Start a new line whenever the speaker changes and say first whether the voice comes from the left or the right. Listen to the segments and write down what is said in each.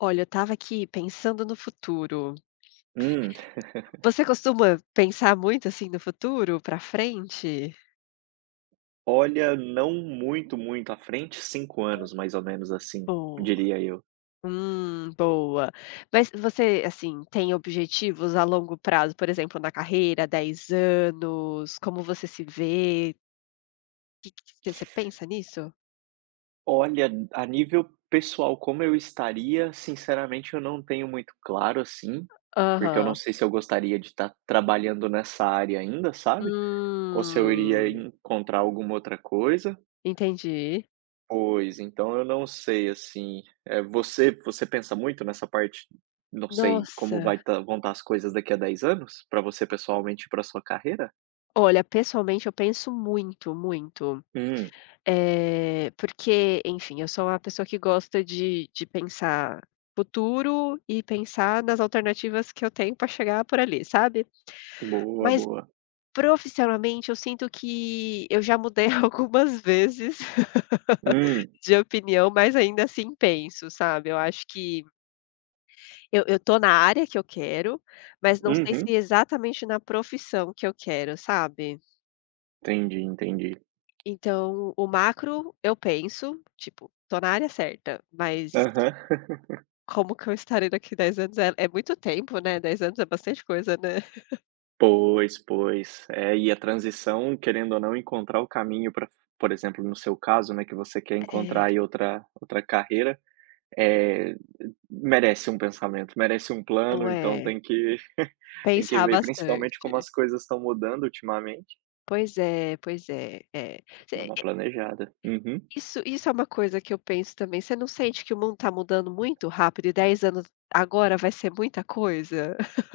left: Olha, eu estava aqui pensando no futuro.
right: Hum.
left: Você costuma pensar muito assim no futuro, para frente?
right: Olha, não muito, muito à frente, 5 anos, mais ou menos assim,
left: Boa.
right: diria eu.
left: Boa. Mas você, assim, tem objetivos a longo prazo, por exemplo, na carreira, 10 anos, como você se vê? Que que você pensa nisso?
right: Olha, a nível pessoal, como eu estaria, sinceramente, eu não tenho muito claro assim, porque eu
left: Aham.
right: não sei se eu gostaria de estar trabalhando nessa área ainda, sabe? Ou se eu iria
left: Hum,
right: encontrar alguma outra coisa.
left: entendi.
right: Pois, então eu não sei assim. É, você pensa muito nessa parte, não sei, como
left: Nossa.
right: vai tá vão estar as coisas daqui a 10 anos, para você pessoalmente e pra sua carreira?
left: Olha, pessoalmente eu penso muito, muito.
right: Hum.
left: Porque, enfim, eu sou uma pessoa que gosta de pensar futuro e pensar nas alternativas que eu tenho para chegar por ali, sabe.
right: Boa,
left: Mas
right: boa.
left: profissionalmente eu sinto que eu já mudei algumas vezes
right: Hum,
left: de opinião, mas ainda assim penso, sabe. Eu acho que eu tô na área que eu quero, mas não sei se
right: uhum.
left: exatamente na profissão que eu quero, sabe.
right: Entendi, entendi.
left: Então o macro eu penso, tipo, tô na área certa, mas
right: Aham.
left: como que eu estarei daqui 10 anos? É muito tempo, né. 10 anos é bastante coisa, né.
right: Pois, pois. É, e a transição, querendo ou não, encontrar o caminho para, por exemplo, no seu caso, né, que você quer
left: É,
right: encontrar aí outra carreira, é, merece um pensamento, merece um
left: não
right: plano, então
left: é?
right: tem que tem que
left: Pensar
right: ver principalmente como
left: bastante.
right: as coisas estão mudando ultimamente,
left: Pois é, é. Você
right: dar uma
left: e
right: planejada. Uhum.
left: isso isso é uma coisa que eu penso também, você não sente que o mundo está mudando muito rápido e 10 anos agora vai ser muita coisa?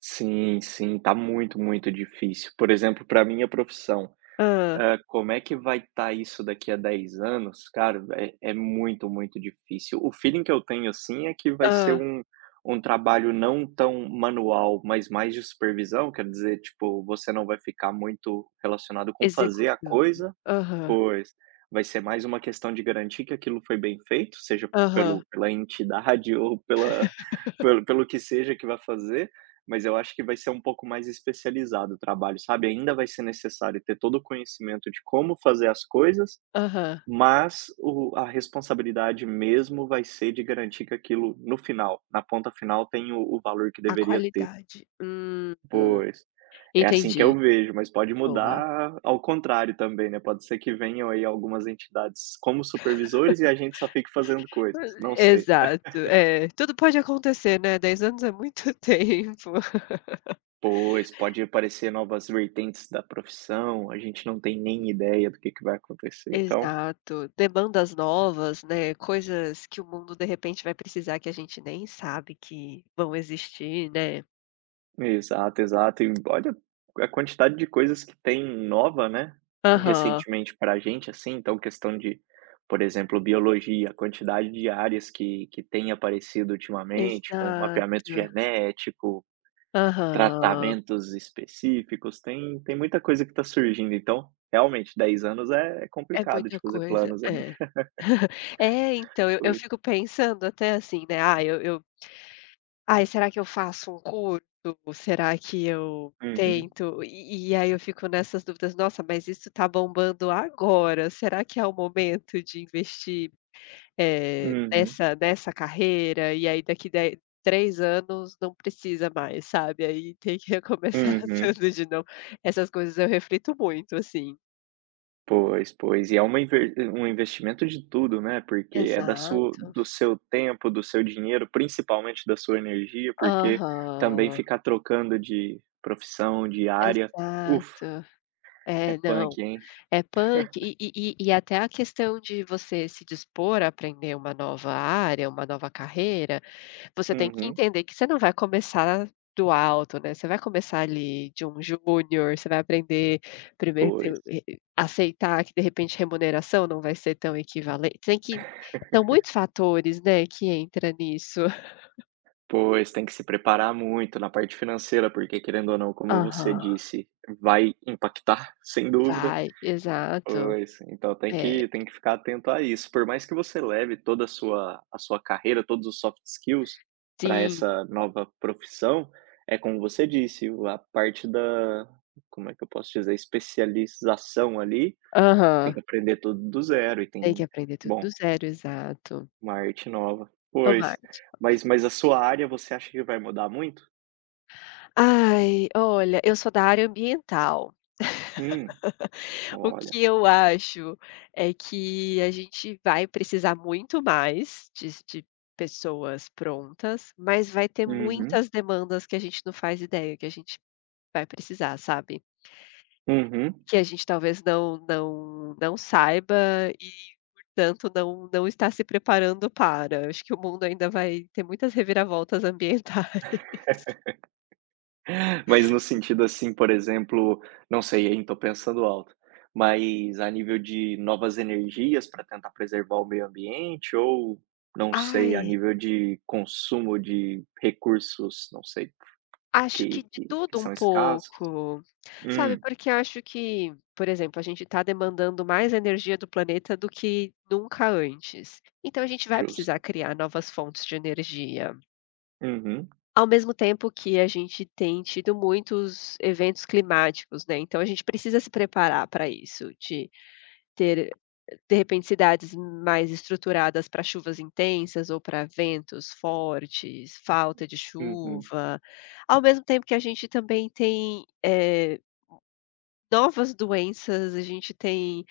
right: Sim, sim, tá muito, muito difícil. Por exemplo, pra minha profissão,
left: Ah,
right: Como é que vai estar isso daqui a 10 anos? Cara, é muito, muito difícil. O feeling que eu tenho, assim, é que vai ser
left: ah.
right: um trabalho não tão manual, mas mais de supervisão, quer dizer, tipo, você não vai ficar muito relacionado com fazer a
left: Executando.
right: coisa.
left: Aham,
right: Pois. Vai ser mais uma questão de garantir que aquilo foi bem feito, seja
left: aham,
right: pelo pela entidade ou pela pelo pelo que seja que vai fazer, mas eu acho que vai ser um pouco mais especializado o trabalho, sabe. Ainda vai ser necessário ter todo o conhecimento de como fazer as coisas,
left: aham.
right: mas o a responsabilidade mesmo vai ser de garantir que aquilo no final, na ponta final, tem o valor que
left: A
right: deveria ter.
left: qualidade.
right: Pois. É assim que eu
left: Entendi.
right: vejo, mas pode
left: Boa.
right: mudar ao contrário também, né, pode ser que venham aí algumas entidades como supervisores e a gente só fique fazendo coisas, não sei.
left: Exato, é, tudo pode acontecer, né, 10 anos é muito tempo.
right: Pois, pode aparecer novas vertentes da profissão, a gente não tem nem ideia do que vai acontecer, então
left: Exato, demandas novas, né, coisas que o mundo de repente vai precisar que a gente nem sabe que vão existir, né.
right: exato, exato. E olha a quantidade de coisas que tem nova, né,
left: Aham,
right: recentemente para a gente, assim, então questão de, por exemplo, biologia, a quantidade de áreas que tem aparecido ultimamente, com mapeamento
left: exato,
right: genético,
left: aham,
right: tratamentos específicos, tem muita coisa que está surgindo, então, realmente, 10 anos é
left: é
right: complicado
left: muita
right: de fazer
left: coisa,
right: planos, hein.
left: é. É, então eu
right: Pois.
left: fico pensando até assim, né, ah, eu Ai, será que eu faço um curso? Será que eu
right: Uhum.
left: tento? E aí eu fico nessas dúvidas: "Nossa, mas isso tá bombando agora, será que é o momento de investir,
right: Uhum.
left: nessa carreira?" E aí daqui de 3 anos não precisa mais, sabe, aí tem que recomeçar
right: Uhum.
left: tudo de novo. Essas coisas eu reflito muito, assim.
right: Pois, pois. E é uma inver um investimento de tudo, né, porque é da sua
left: Exato.
right: do seu tempo, do seu dinheiro, principalmente da sua energia, porque também
left: Aham.
right: ficar trocando de profissão, de área, ufa,
left: Exato.
right: é
left: É, não.
right: punk, hein.
left: É punk e até a questão de você se dispor a aprender uma nova área, uma nova carreira, você tem que
right: Uhum.
left: entender que você não vai começar do alto, né, você vai começar ali de um júnior, você vai aprender primeiro
right: Pois.
left: ter aceitar que de repente remuneração não vai ser tão equivalente, tem que são muitos fatores, né, que entra nisso.
right: Pois, tem que se preparar muito na parte financeira, porque querendo ou não, como você
left: Aham.
right: disse, vai impactar, sem dúvida.
left: Vai, exato.
right: Pois, então tem
left: É,
right: que tem que ficar atento a isso. Por mais que você leve toda a sua carreira, todos os soft skills para
left: sim.
right: essa nova profissão, é como você disse, o a parte da, como é que eu posso dizer, especialização ali, tem
left: Aham.
right: que aprender tudo do zero e
left: Tem que
right: tem,
left: aprender tudo
right: bom,
left: do zero, exato.
right: uma arte nova.
left: É uma
right: Pois, mas a sua área, você acha que vai mudar muito?
left: Ai, olha, eu sou da área ambiental.
right: Hum.
left: O
right: Olha.
left: que eu acho é que a gente vai precisar muito mais de pessoas prontas, mas vai ter
right: Uhum,
left: muitas demandas que a gente não faz ideia que a gente vai precisar, sabe.
right: uhum.
left: Que a gente talvez não saiba e, portanto, não está se preparando para. Acho que o mundo ainda vai ter muitas reviravoltas ambientais.
right: Mas no sentido assim, por exemplo, não sei, hein, tô pensando alto, mas a nível de novas energias para tentar preservar o meio ambiente ou, não sei, a
left: Ai.
right: nível de consumo de recursos, não sei,
left: Acho
right: que
left: que de
right: que que
left: tudo um
right: são escassos?
left: pouco, sabe,
right: Hum,
left: porque eu acho que, por exemplo, a gente está demandando mais energia do planeta do que nunca antes, então a gente vai precisar
right: justo.
left: criar novas fontes de energia.
right: Uhum,
left: Ao mesmo tempo que a gente tem tido muitos eventos climáticos, né, então a gente precisa se preparar para isso, de ter de repente, cidades mais estruturadas para chuvas intensas ou para ventos fortes, falta de
right: uhum,
left: chuva. Ao mesmo tempo que a gente também tem, novas doenças, a gente tem,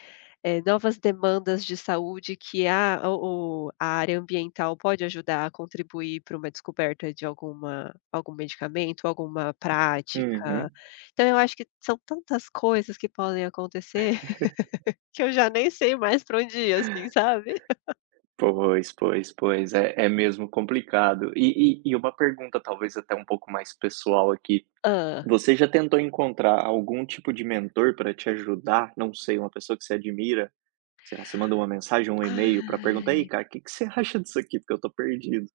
left: novas demandas de saúde que a o a área ambiental pode ajudar a contribuir para uma descoberta de algum medicamento, alguma prática.
right: uhum.
left: Então eu acho que são tantas coisas que podem acontecer que eu já nem sei mais pra onde ir, assim, sabe.
right: Pois, pois, pois, é mesmo complicado. E uma pergunta talvez até um pouco mais pessoal aqui.
left: Hã.
right: Você já tentou encontrar algum tipo de mentor para te ajudar? Não sei, uma pessoa que você admira? Sei lá, você manda uma mensagem, um e-mail para perguntar: "Aí,
left: Ai,
right: cara, o que que você acha disso aqui? Porque eu tô perdido".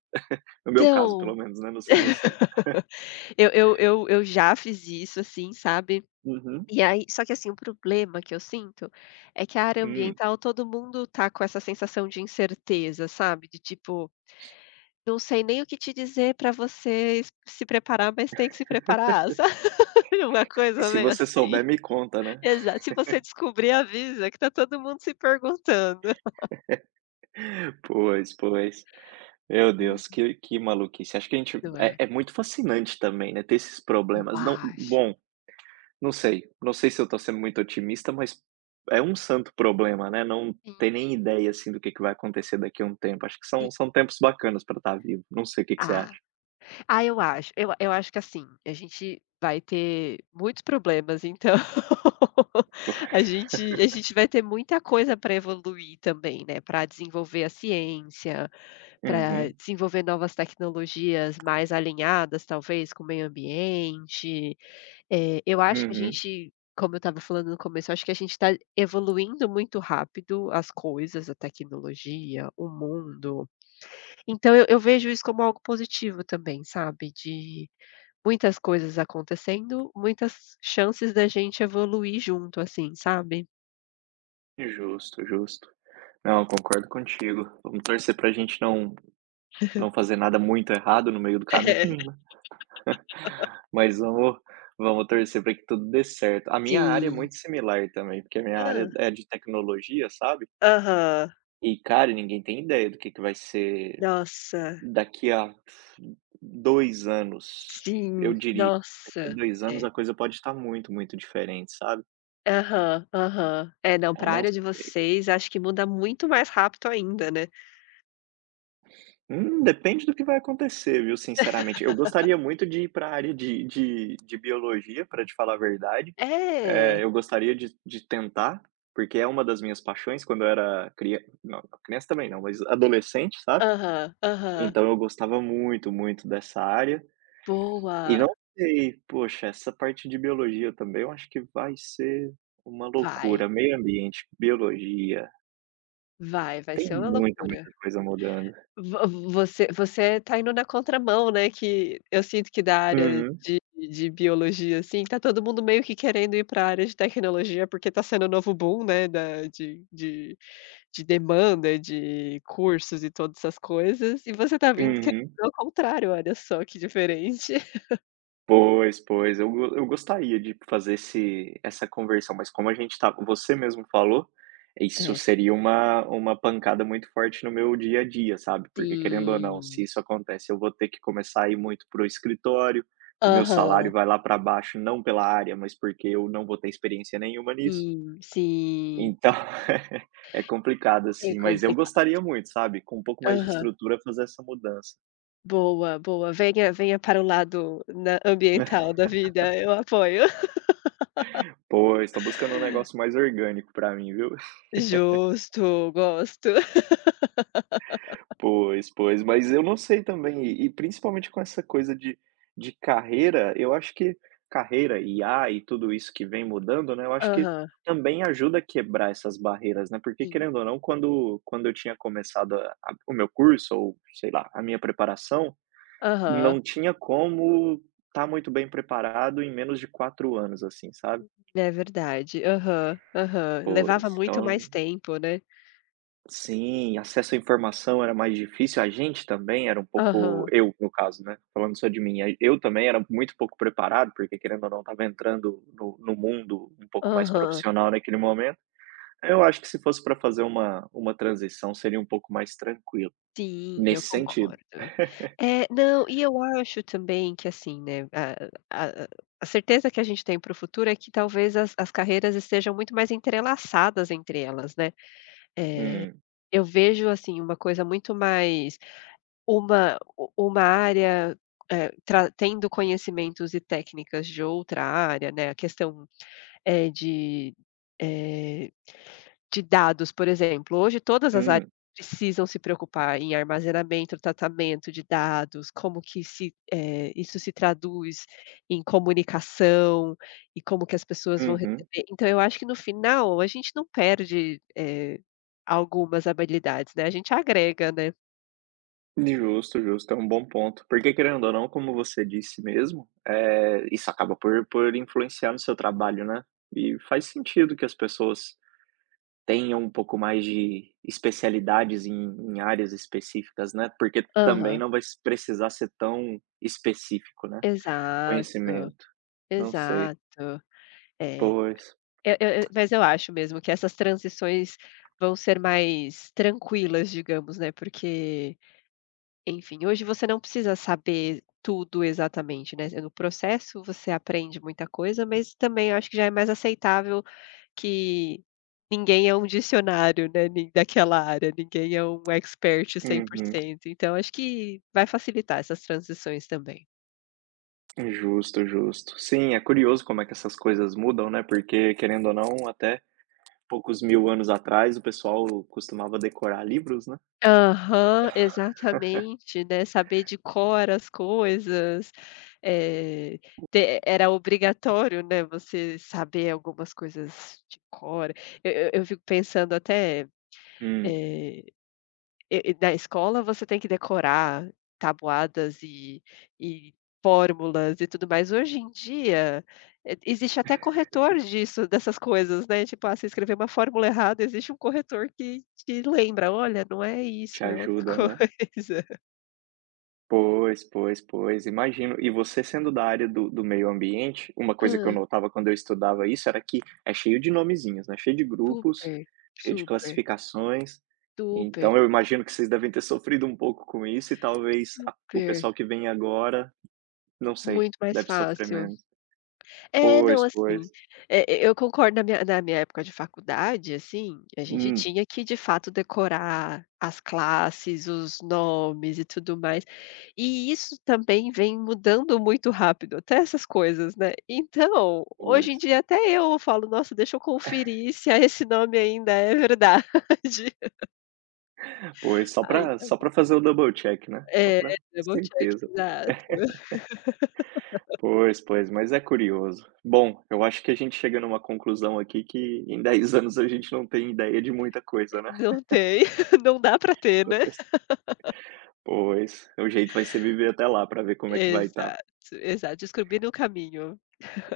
right: No meu caso, pelo
left: então,
right: menos, né, não sei você.
left: eu já fiz isso, assim, sabe.
right: Uhum.
left: E aí só que, assim, o problema que eu sinto é que a área
right: Hum.
left: ambiental todo mundo tá com essa sensação de incerteza, sabe, de tipo: "Não sei nem o que te dizer pra você s se preparar, mas tem que se preparar", sabe, uma
right: E
left: coisa
right: se
left: meio
right: você
left: assim.
right: souber, me conta, né.
left: Exato. "Se você descobrir, avisa", que tá todo mundo se perguntando.
right: Pois, pois. Meu Deus, que maluquice. Acho que a gente
left: Isso,
right: é
left: é.
right: é muito fascinante também, né, ter esses
left: Eu
right: problemas. Não,
left: acho.
right: bom, não sei, não sei se eu tô sendo muito otimista, mas é um santo problema, né, não
left: Sim,
right: ter nem ideia, assim, do que vai acontecer daqui a um tempo. Acho que são
left: sim.
right: são tempos bacanas pra estar vivo. Não sei, o que que você
left: Ah
right: acha?
left: Ah, eu acho. Eu acho que, assim, a gente vai ter muitos problemas, então a gente vai ter muita coisa para evoluir também, né, para desenvolver a ciência, para
right: Uhum,
left: desenvolver novas tecnologias mais alinhadas, talvez, com o meio ambiente. Eu acho que a
right: uhum.
left: gente, como eu estava falando no começo, eu acho que a gente está evoluindo muito rápido as coisas, a tecnologia, o mundo. Então eu vejo isso como algo positivo também, sabe, de muitas coisas acontecendo, muitas chances da gente evoluir junto, assim, sabe.
right: Justo, justo. Não, eu concordo contigo. Vamos torcer pra gente não não fazer nada muito errado no meio do
left: É,
right: caminho, né, mas vamos torcer pra que tudo dê certo. A minha área é
left: sim.
right: muito similar também, porque a minha
left: ah
right: área é de tecnologia, sabe.
left: Aham.
right: E, cara, ninguém tem ideia do que vai ser
left: Nossa,
right: daqui a 2 anos, eu
left: sim.
right: diria, é
left: Nossa.
right: 2 anos,
left: É.
right: a coisa pode estar muito, muito diferente, sabe.
left: Aham, aham. É, não,
right: Eu
left: para a
right: não
left: área de
right: sei.
left: vocês, acho que muda muito mais rápido ainda, né.
right: Depende do que vai acontecer, viu, sinceramente. Eu gostaria muito de ir para a área de biologia, para te falar a verdade.
left: É.
right: Eu gostaria de tentar, porque é uma das minhas paixões quando eu era criança, não, criança também não, mas adolescente, sabe.
left: Aham, aham.
right: Então eu gostava muito, muito dessa área. E
left: Boa.
right: não sei, poxa, essa parte de biologia também eu acho que vai ser uma
left: Vai,
right: loucura. Meio ambiente, biologia,
left: vai, vai
right: tem
left: ser uma
right: muita,
left: loucura.
right: muita coisa mudando.
left: Vo você você tá indo na contramão, né, que eu sinto que da área
right: Uhum,
left: de biologia, assim, tá todo mundo meio que querendo ir pra área de tecnologia, porque tá sendo o novo boom, né, da de demanda, de cursos e todas essas coisas, e você tá vindo querendo
right: uhum.
left: ao contrário, olha só que diferente.
right: Pois, pois, eu gostaria de fazer esse essa conversão, mas como a gente tá, você mesmo falou, isso
left: É,
right: seria uma pancada muito forte no meu dia a dia, sabe, porque querendo ou não, se
left: sim.
right: isso acontece, eu vou ter que começar a ir muito para o escritório, o meu
left: Aham.
right: salário vai lá para baixo, não pela área, mas porque eu não vou ter experiência nenhuma nisso.
left: Sim, sim.
right: Então, é complicado,
left: É
right: assim, mas eu
left: complicado.
right: gostaria muito, sabe, com um pouco mais de
left: Aham.
right: estrutura fazer essa mudança.
left: Boa, boa. Venha venha para o lado na ambiental da vida, eu apoio.
right: Pois, tô buscando um negócio mais orgânico pra mim, viu?
left: Justo, gosto.
right: Pois, pois, mas eu não sei também, e principalmente com essa coisa de carreira, eu acho que carreira, IA e tudo isso que vem mudando, né, eu acho que
left: Aham,
right: também ajuda a quebrar essas barreiras, né, porque
left: sim.
right: querendo ou não, quando eu tinha começado a o meu curso ou, sei lá, a minha preparação,
left: Aham,
right: não tinha como estar muito bem preparado em menos de 4 anos, assim, sabe.
left: é verdade. Aham, aham. Levava
right: Pois,
left: muito mais
right: então.
left: tempo, né.
right: Sim, acesso à informação era mais difícil, a gente também era um pouco,
left: Aham,
right: eu, no caso, né, falando só de mim, aí eu também era muito pouco preparado, porque querendo ou não estava entrando no mundo um pouco mais
left: aham.
right: profissional naquele momento. Eu acho que se fosse para fazer uma transição seria um pouco mais tranquilo,
left: Sim, eu
right: nesse sentido.
left: concordo. É, não, e eu acho também que assim, né, a certeza que a gente tem para o futuro é que talvez as carreiras estejam muito mais entrelaçadas entre elas, né. Eh,
right: Hum,
left: eu vejo, assim, uma coisa muito mais. Uma uma área, tra tendo conhecimentos e técnicas de outra área, né, a questão, eh, de, eh, de dados, por exemplo, hoje todas as áreas
right: hum,
left: precisam se preocupar em armazenamento, tratamento de dados, como que se, isso se traduz em comunicação e como que as pessoas vão
right: uhum.
left: receber. Então eu acho que no final a gente não perde, algumas habilidades, né, a gente agrega, né.
right: Justo, justo, é um bom ponto. Porque querendo ou não, como você disse mesmo, é, isso acaba por influenciar no seu trabalho, né, e faz sentido que as pessoas tenham um pouco mais de especialidades em áreas específicas, né, porque também
left: Aham.
right: não vai s precisar ser tão específico, né,
left: Exato,
right: conhecimento. Não sei.
left: exato. É,
right: Pois.
left: eu mas eu acho mesmo que essas transições vão ser mais tranquilas, digamos, né, porque, enfim, hoje você não precisa saber tudo exatamente, né, no processo você aprende muita coisa, mas também eu acho que já é mais aceitável que ninguém é um dicionário, né, nin daquela área, ninguém é um expert cem por
right: Uhum.
left: cento. Então acho que vai facilitar essas transições também.
right: Justo, justo. Sim, é curioso como é que essas coisas mudam, né, porque querendo ou não, até poucos mil anos atrás o pessoal costumava decorar livros, né.
left: Aham, exatamente, né, saber de cor as coisas, eh, te era obrigatório, né, você saber algumas coisas de cor. Eu fico pensando até,
right: Hum,
left: eh na escola você tem que decorar tabuadas e fórmulas e tudo mais. Hoje em dia, e existe até corretor disso, dessas coisas, né, tipo, você escrever uma fórmula errada, existe um corretor que te lembra: "Olha, não é
right: te
left: isso, é outra
right: ajuda, né.
left: coisa".
right: Pois, pois, pois, imagino. E você sendo da área do meio ambiente, uma coisa que eu
left: Hã,
right: notava quando eu estudava isso era que é cheio de nomezinhos, né, cheio de grupos,
left: super,
right: cheio de
left: super,
right: classificações,
left: super,
right: então eu imagino que vocês devem ter sofrido um pouco com isso e talvez a o
left: super,
right: pessoal que vem agora, não sei,
left: muito mais
right: deve sofrer
left: fácil.
right: menos.
left: É, não,
right: Pois, pois.
left: assim, eu concordo na minha época de faculdade, assim, a gente
right: Hum,
left: tinha que de fato decorar as classes, os nomes e tudo mais, e isso também vem mudando muito rápido, até essas coisas, né. Então, hoje em
right: pois.
left: dia até eu falo: "Nossa, deixa eu conferir se a esse nome ainda é verdade".
right: Pois, só
left: Ai,
right: para
left: então
right: só para fazer o double check, né, só
left: é,
right: para ter
left: double check,
right: certeza.
left: exato.
right: Pois, pois, mas é curioso. Bom, eu acho que a gente chega numa conclusão aqui que em 10 anos a gente não tem ideia de muita coisa, né.
left: Não tem, não dá pra ter, né.
right: Pois, o jeito vai ser viver até lá para ver como é que vai estar.
left: Exato, exato, descobri no caminho.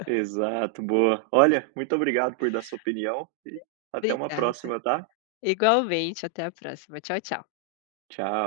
right: Exato, boa. Olha, muito obrigado por dar sua opinião e até uma
left: Obrigada.
right: próxima, tá?
left: Igualmente, até a próxima. Tchau, tchau.
right: Tchau.